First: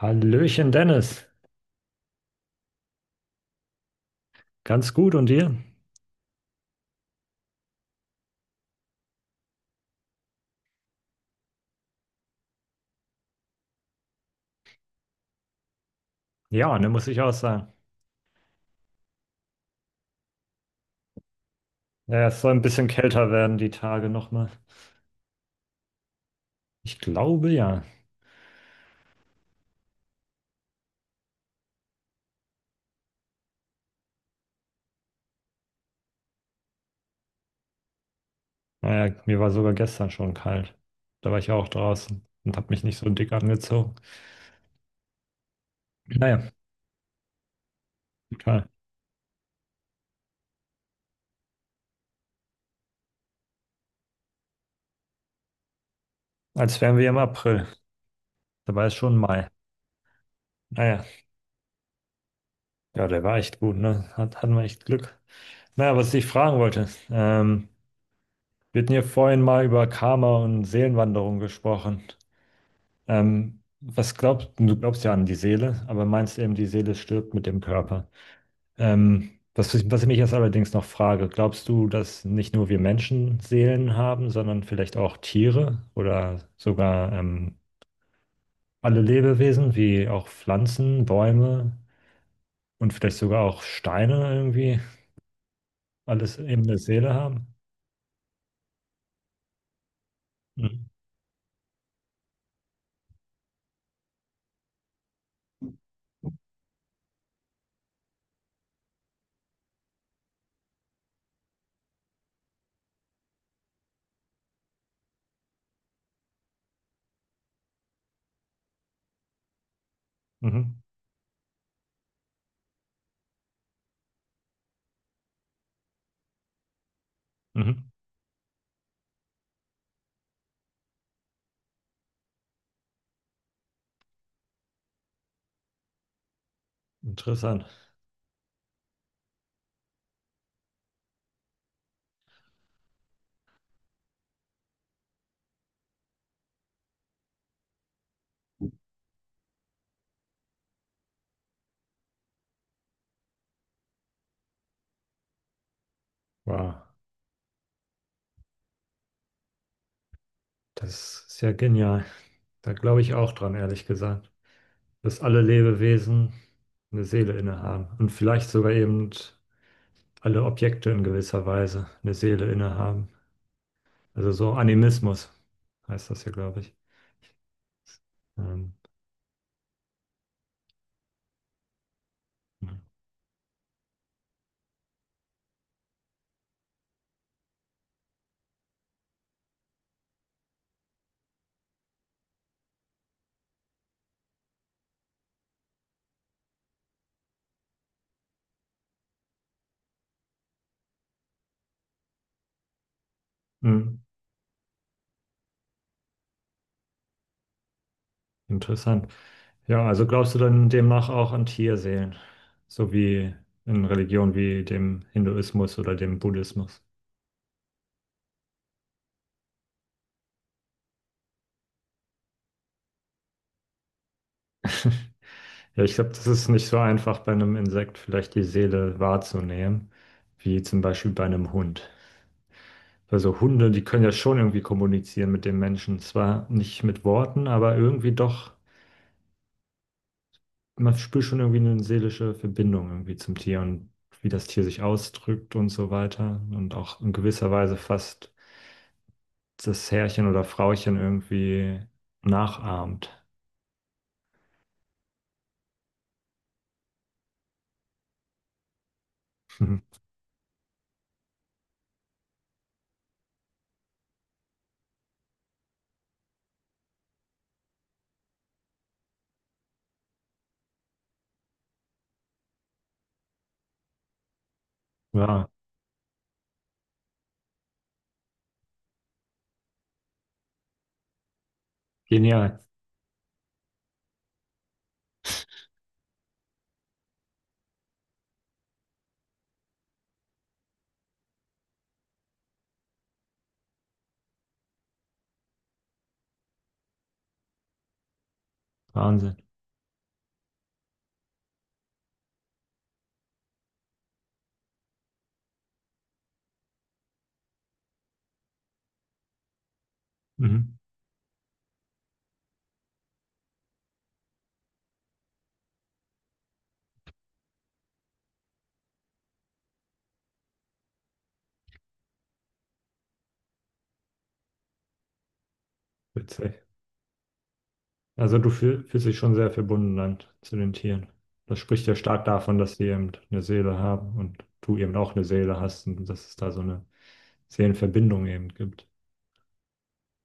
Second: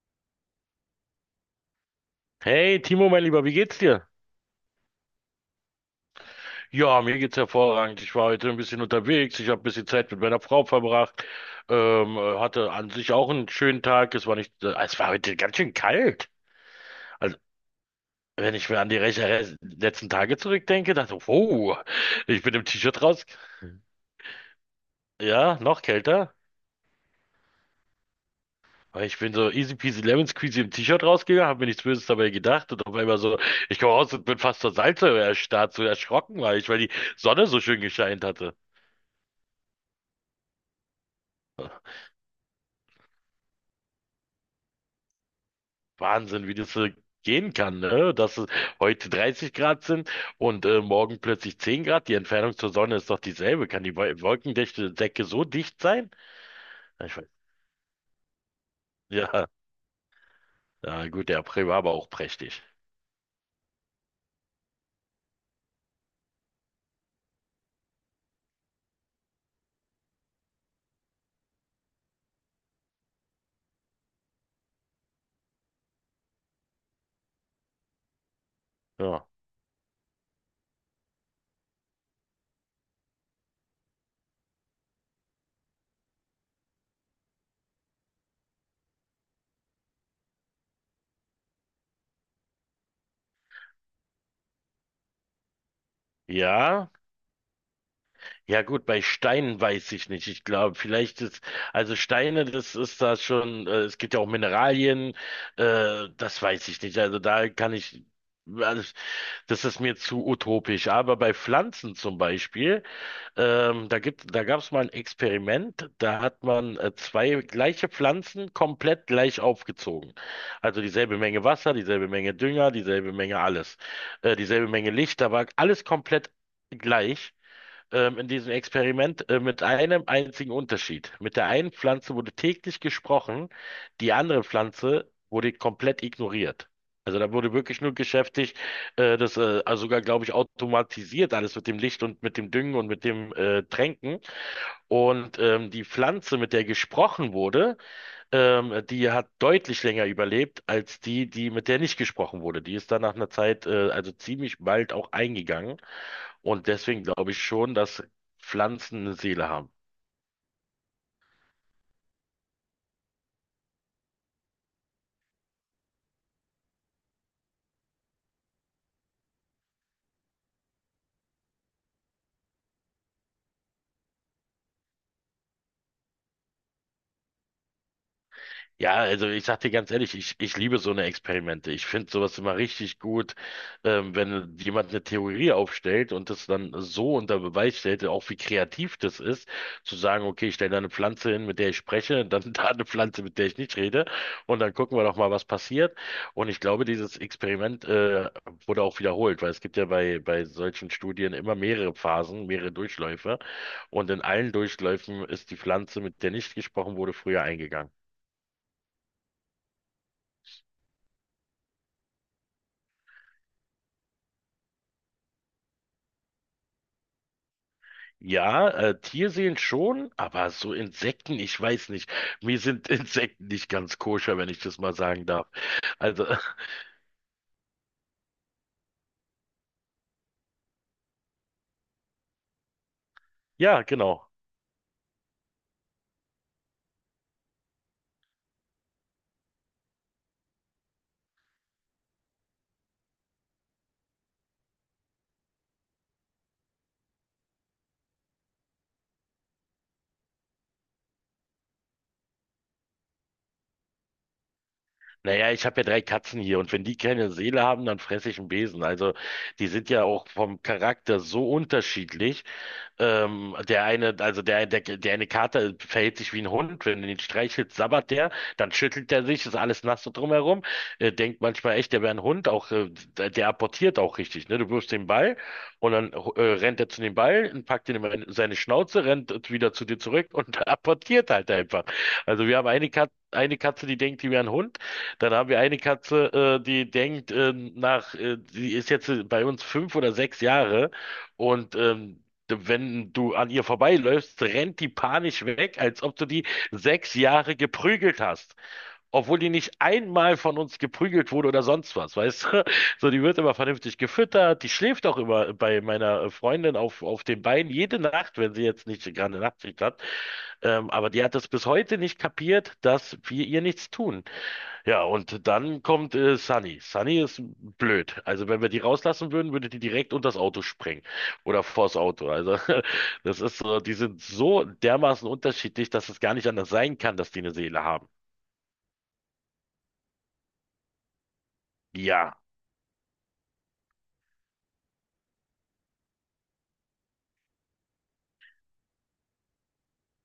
Hallöchen Dennis, Hey Timo, mein Lieber, wie geht's dir? ganz gut und dir? Ja, mir geht's hervorragend. Ich war heute ein bisschen unterwegs. Ich habe ein bisschen Zeit mit meiner Frau verbracht. Hatte an sich auch einen schönen Tag. Es war nicht, es war heute ganz schön kalt. Ja, ne, muss ich auch Also, sagen. wenn ich mir an die letzten Tage zurückdenke, dachte ich, wow, Ja, es ich soll bin ein im bisschen T-Shirt raus. kälter werden die Tage nochmal. Ja, noch kälter. Ich glaube ja. Weil ich bin so easy peasy lemon squeezy im T-Shirt rausgegangen, habe mir nichts Böses dabei gedacht und auf einmal so, ich komme raus und bin fast zur Salzsäure erstarrt, so erschrocken war ich, weil die Sonne so schön gescheint hatte. Naja, mir war sogar gestern schon kalt. Da war ich ja auch draußen und habe mich nicht so dick angezogen. Wahnsinn, Naja, wie das gehen kann, ne? Dass es egal. heute 30 Grad sind und morgen plötzlich 10 Grad. Die Entfernung zur Sonne ist doch dieselbe. Kann die wolkendichte Decke so dicht sein? Als wären wir Ich im weiß. April. Dabei ist schon Ja, Mai. Naja, ja, gut, der April war aber auch prächtig. ja, der war echt gut, ne? Hatten wir echt Glück. Naja, was ich fragen wollte, wir hatten hier vorhin mal über Karma und Seelenwanderung gesprochen. Was glaubst du? Du glaubst ja an die Seele, aber meinst eben, die Seele stirbt mit dem Körper. Ja. Was ich mich jetzt allerdings noch frage: Glaubst du, dass nicht nur wir Menschen Seelen haben, sondern vielleicht auch Tiere oder sogar alle Lebewesen, wie auch Pflanzen, Bäume und vielleicht sogar auch Steine irgendwie, alles eben eine Ja, Seele haben? ja gut, bei Steinen weiß ich nicht. Ich glaube, Mhm. vielleicht ist, also Steine, das ist da schon, es gibt ja auch Mineralien, das weiß ich nicht. Also da kann ich, also das ist mir zu utopisch. Aber bei Pflanzen zum Beispiel, da gab es mal ein Experiment, da hat man zwei gleiche Pflanzen komplett gleich aufgezogen. Mhm. Also dieselbe Menge Wasser, dieselbe Menge Dünger, dieselbe Menge alles, dieselbe Menge Licht, da war alles komplett gleich Mhm. In diesem Experiment mit einem einzigen Unterschied. Mit der einen Pflanze wurde täglich gesprochen, die andere Pflanze wurde komplett ignoriert. Also da wurde Interessant. wirklich nur geschäftigt, das also sogar, glaube ich, automatisiert alles mit dem Licht und mit dem Düngen und mit dem Tränken. Und die Pflanze, mit der gesprochen wurde, die hat deutlich länger überlebt als die, die mit der nicht gesprochen wurde. Die ist dann nach einer Zeit, also ziemlich bald auch eingegangen. Und Wow, deswegen glaube ich schon, dass Pflanzen eine Seele haben. das ist ja genial. Da glaube ich auch dran, ehrlich gesagt. Dass alle Lebewesen eine Seele innehaben und vielleicht sogar eben alle Objekte in gewisser Weise eine Seele innehaben. Also so Animismus heißt das hier, glaube ich. Ähm, Ja, also ich sag dir ganz ehrlich, ich liebe so eine Experimente. Ich finde sowas immer richtig gut, wenn jemand eine Theorie aufstellt und das dann so unter Beweis stellt, auch wie kreativ das ist, zu sagen, okay, ich stelle da eine Pflanze hin, mit der ich spreche, dann da eine Pflanze, mit der ich nicht rede, und dann gucken wir doch mal, was passiert. Und ich glaube, dieses Experiment, wurde auch wiederholt, weil es gibt ja bei solchen Studien immer mehrere Phasen, mehrere Durchläufe. hm, Und in allen Durchläufen ist die Pflanze, mit der nicht gesprochen wurde, früher eingegangen. interessant. Ja, also glaubst du dann demnach auch an Tierseelen, so wie in Religionen wie dem Hinduismus oder dem Buddhismus? Ja, Tierseen schon, aber so Insekten, ich weiß nicht. Mir sind Insekten nicht ganz koscher, wenn ich das mal sagen darf. Ja, ich glaube, das Also, ist nicht so einfach bei einem Insekt vielleicht die Seele wahrzunehmen, wie zum Beispiel bei einem Hund. Also Hunde, ja, die können ja genau. schon irgendwie kommunizieren mit den Menschen. Zwar nicht mit Worten, aber irgendwie doch, man spürt schon irgendwie eine seelische Verbindung irgendwie zum Tier und wie das Tier sich ausdrückt und so weiter. Und auch in gewisser Weise fast das Herrchen oder Frauchen irgendwie nachahmt. Naja, ich habe ja drei Katzen hier und wenn die keine Seele haben, dann fresse ich einen Besen. Also, die sind ja auch vom Charakter so unterschiedlich. Der eine, also der eine Kater verhält sich wie ein Hund. Wenn du ihn streichelst, sabbert der, dann schüttelt er sich, ist alles nass so drumherum. Denkt manchmal echt, der wäre ein Hund, auch der apportiert auch richtig, ne? Du wirfst den Ball Ja, und dann rennt er zu dem Ball und packt ihn in seine Schnauze, rennt wieder zu dir zurück und apportiert halt einfach. Also wir genial. haben eine Katze, die denkt, die wäre ein Hund. Dann haben wir eine Katze, die ist jetzt bei uns 5 oder 6 Jahre und wenn du an ihr vorbeiläufst, rennt die panisch weg, als ob du die 6 Jahre geprügelt hast. Wahnsinn. Obwohl die nicht einmal von uns geprügelt wurde oder sonst was, weißt du? So, die wird immer vernünftig gefüttert, die schläft auch immer bei meiner Freundin auf, den Beinen jede Nacht, wenn sie jetzt nicht gerade eine Nachtschicht hat. Mhm. Aber die hat es bis heute nicht kapiert, dass wir ihr nichts tun. Ja, und dann kommt Sunny. Sunny ist blöd. Also wenn wir die rauslassen würden, würde die direkt unter das Auto sprengen. Oder vors Auto. Also, das ist so, die sind so dermaßen unterschiedlich, dass es gar nicht Witzig. anders sein kann, dass die eine Seele haben. Also fühlst dich schon sehr verbunden dann zu den Tieren. Das spricht ja stark Ja. davon, dass sie eben eine Seele haben und du eben auch eine Seele hast und dass es da so eine Seelenverbindung eben gibt.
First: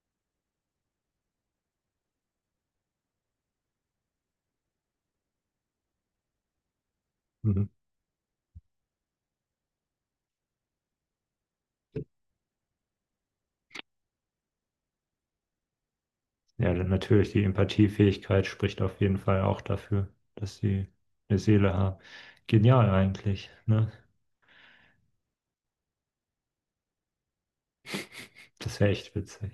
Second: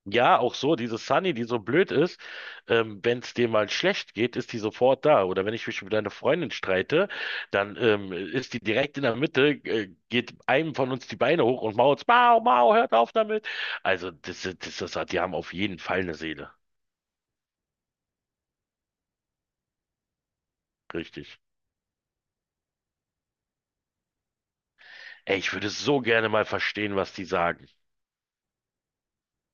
Ja, auch so, diese Sunny, die so blöd ist, wenn es dir mal schlecht geht, ist die sofort da. Oder wenn ich mich mit einer Freundin streite, Mhm. dann ist die direkt in der Mitte, geht einem von uns die Beine hoch und mault, Mau, Mau, hört auf damit. Also, die haben auf jeden Fall eine Seele. Ja, dann natürlich die Empathiefähigkeit spricht auf jeden Fall auch dafür, dass sie Richtig. eine Seele haben. Genial eigentlich, ne? Ey, ich würde so gerne mal verstehen, was die sagen. Das wäre echt witzig.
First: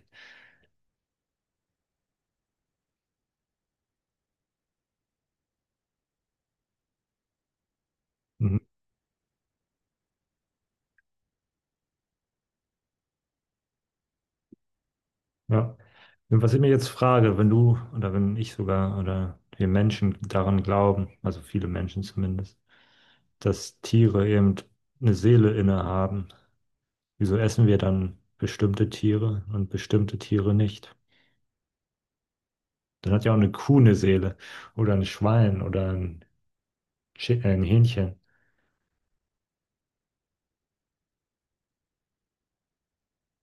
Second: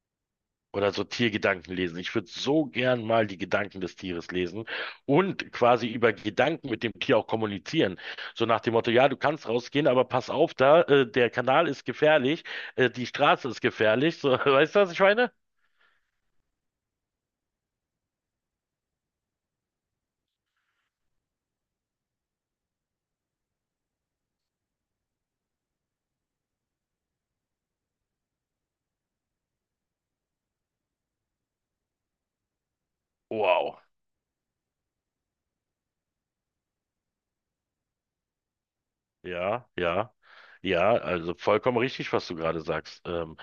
Oder so Tiergedanken lesen. Ich würde so gern mal die Gedanken des Tieres lesen und quasi über Gedanken mit dem Tier auch kommunizieren. So Mhm. nach dem Motto, ja, du kannst rausgehen, aber pass auf da, der Kanal ist gefährlich, die Straße ist gefährlich. So, weißt du, was ich meine? Ja. Und was ich mir jetzt frage, wenn du oder wenn ich sogar oder wir Menschen daran glauben, also viele Menschen zumindest, dass Tiere eben eine Seele innehaben. Wieso essen wir dann bestimmte Tiere und bestimmte Tiere nicht? Dann hat ja auch eine Kuh Wow. eine Seele oder ein Schwein oder ein, ein Hähnchen. Ja, ja, ja, also vollkommen richtig, was du gerade sagst. Ähm,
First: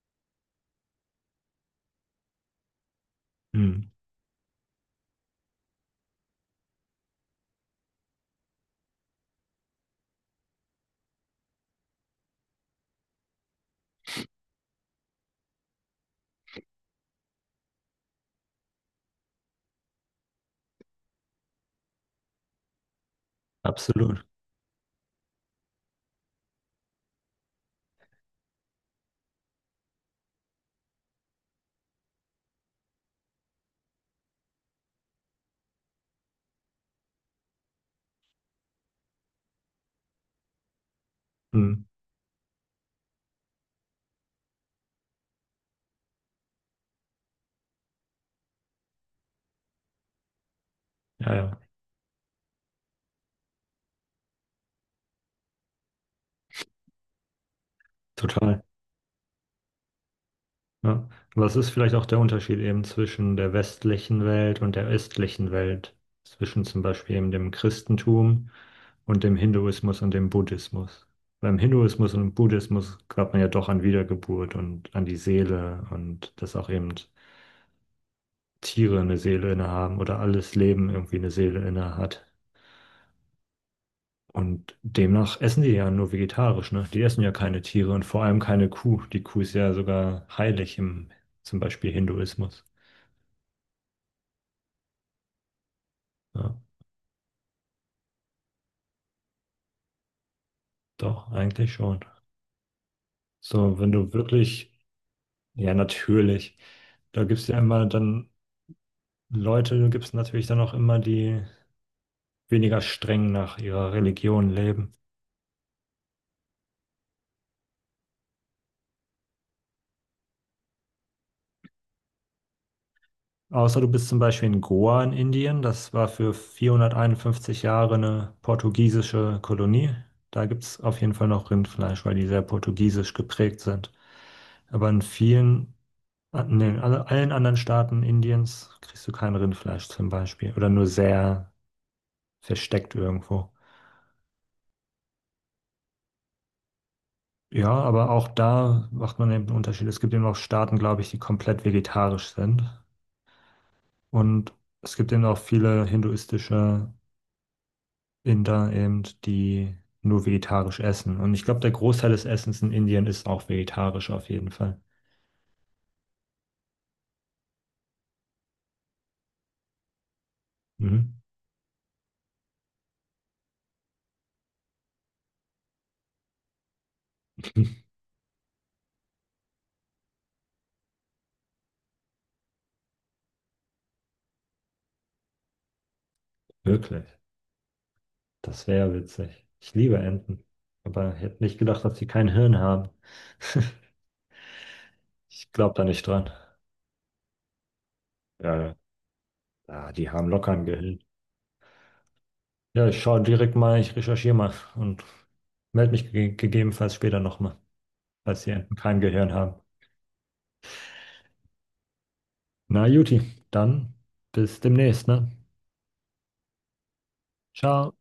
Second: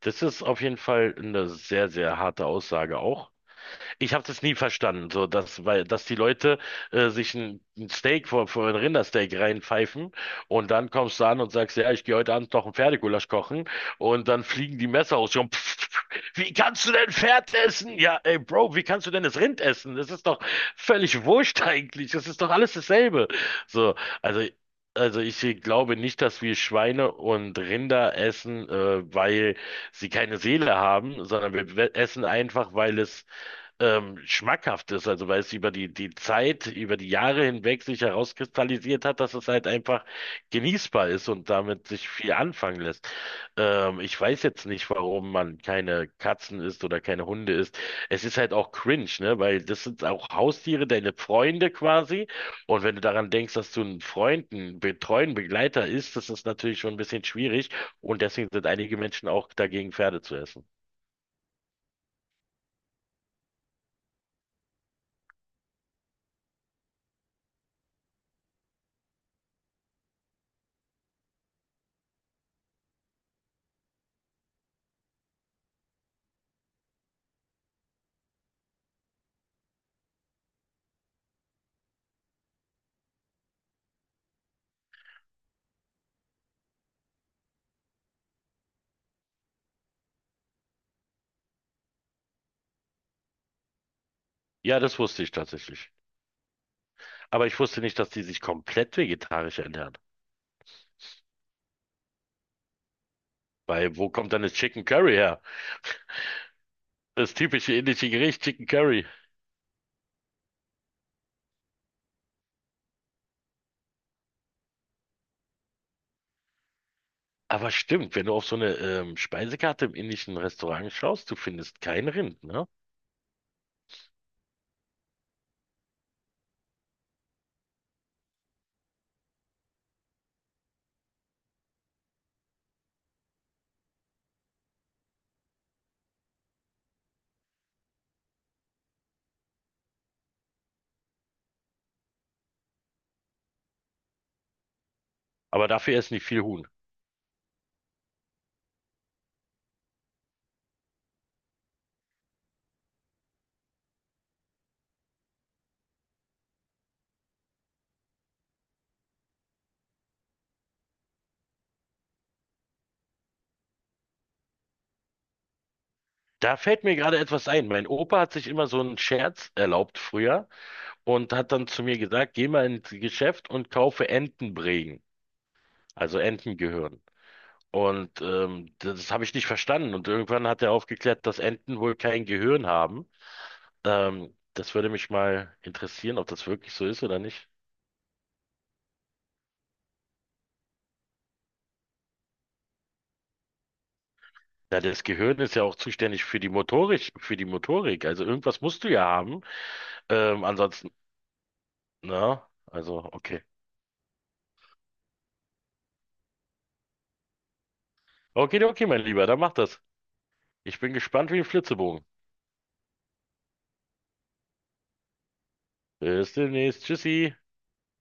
das ist auf jeden Fall eine sehr, sehr harte Aussage auch. Hm, Ich habe das nie verstanden, so dass, weil, dass die Leute sich ein Steak vor, vor ein Rindersteak reinpfeifen und dann kommst du an und sagst, ja, ich gehe heute Abend noch ein Pferdegulasch kochen und dann fliegen die Messer aus. Und pff, pff, wie kannst du denn Pferd essen? Ja, ey, Bro, wie kannst du denn das Rind essen? Das ist doch völlig wurscht eigentlich. Das ist doch alles dasselbe. So, absolut. also Also ich glaube nicht, dass wir Schweine und Rinder essen, weil sie keine Seele haben, sondern wir essen einfach, weil es schmackhaft ist, also weil es über die Zeit, über die Jahre hinweg sich herauskristallisiert hat, dass es halt einfach genießbar ist und Hm, damit sich viel anfangen lässt. Ich weiß jetzt nicht, warum man keine Katzen isst oder keine Hunde isst. Es ist halt auch cringe, ne? Weil das sind auch Haustiere, deine ja, ja, Freunde quasi. Und wenn du daran denkst, dass du einen Freund, einen betreuen Begleiter isst, das ist natürlich schon ein bisschen schwierig. Und deswegen total. sind einige Menschen auch dagegen, Pferde zu essen. Ja. Was ist vielleicht auch der Unterschied eben zwischen der westlichen Welt und der östlichen Welt? Zwischen zum Beispiel eben dem Christentum und dem Hinduismus und dem Buddhismus. Beim Hinduismus und Buddhismus glaubt man ja doch an Wiedergeburt und an die Seele und dass auch eben Tiere eine Seele innehaben oder alles Leben irgendwie eine Seele innehat. Und demnach essen die ja nur vegetarisch, ne? Die essen ja keine Tiere und vor allem keine Kuh. Die Kuh ist ja sogar heilig im zum Beispiel Hinduismus. Ja, das wusste ich tatsächlich. Ja, Aber ich wusste nicht, dass die sich komplett vegetarisch ernähren. doch, eigentlich schon. So, wenn Weil wo du kommt dann das wirklich, Chicken Curry her? ja, natürlich, da Das gibt es ja typische immer indische dann Gericht, Chicken Curry. Leute, da gibt es natürlich dann auch immer die weniger streng nach ihrer Religion leben. Aber stimmt, wenn du auf so eine Speisekarte im indischen Restaurant schaust, du findest kein Rind, ne? Außer du bist zum Beispiel in Goa in Indien, das war für 451 Jahre eine portugiesische Kolonie. Da gibt es auf jeden Fall noch Rindfleisch, weil die sehr portugiesisch geprägt sind. Aber in vielen, nee, in den, allen anderen Staaten Indiens kriegst du kein Rindfleisch zum Beispiel oder nur sehr versteckt irgendwo. Aber dafür essen die viel Huhn. Ja, aber auch da macht man eben einen Unterschied. Es gibt eben auch Staaten, glaube ich, die komplett vegetarisch sind. Und es gibt eben auch viele hinduistische Inder eben, die nur vegetarisch essen. Und ich glaube, der Großteil des Essens in Indien ist auch vegetarisch auf jeden Fall. Da fällt mir gerade etwas ein. Mein Opa hat sich immer so einen Scherz erlaubt früher Mhm. und hat dann zu mir gesagt, geh mal ins Geschäft und kaufe Entenbrägen, also Entengehirn. Und das habe ich nicht verstanden. Und irgendwann hat er aufgeklärt, dass Enten wohl kein Gehirn haben. Das würde mich mal interessieren, ob das wirklich so ist Wirklich. oder nicht. Das wäre witzig. Ich liebe Enten. Aber ich hätte nicht gedacht, dass sie kein Hirn haben. Ja, das Gehirn Ich ist ja glaube auch da nicht zuständig dran. für die Motorik, für die Motorik. Also Ja, irgendwas ja. musst du ja haben. Ah, die haben Ähm, locker ein ansonsten, Gehirn. na, Ja, ich also, schaue okay. direkt mal, ich recherchiere mal und melde mich ge gegebenenfalls später nochmal, falls die Okay, Enten okay, kein mein Lieber, Gehirn dann mach haben. das. Ich bin gespannt wie ein Flitzebogen. Na, Juti, dann bis demnächst, ne? Bis demnächst. Tschüssi. Ciao.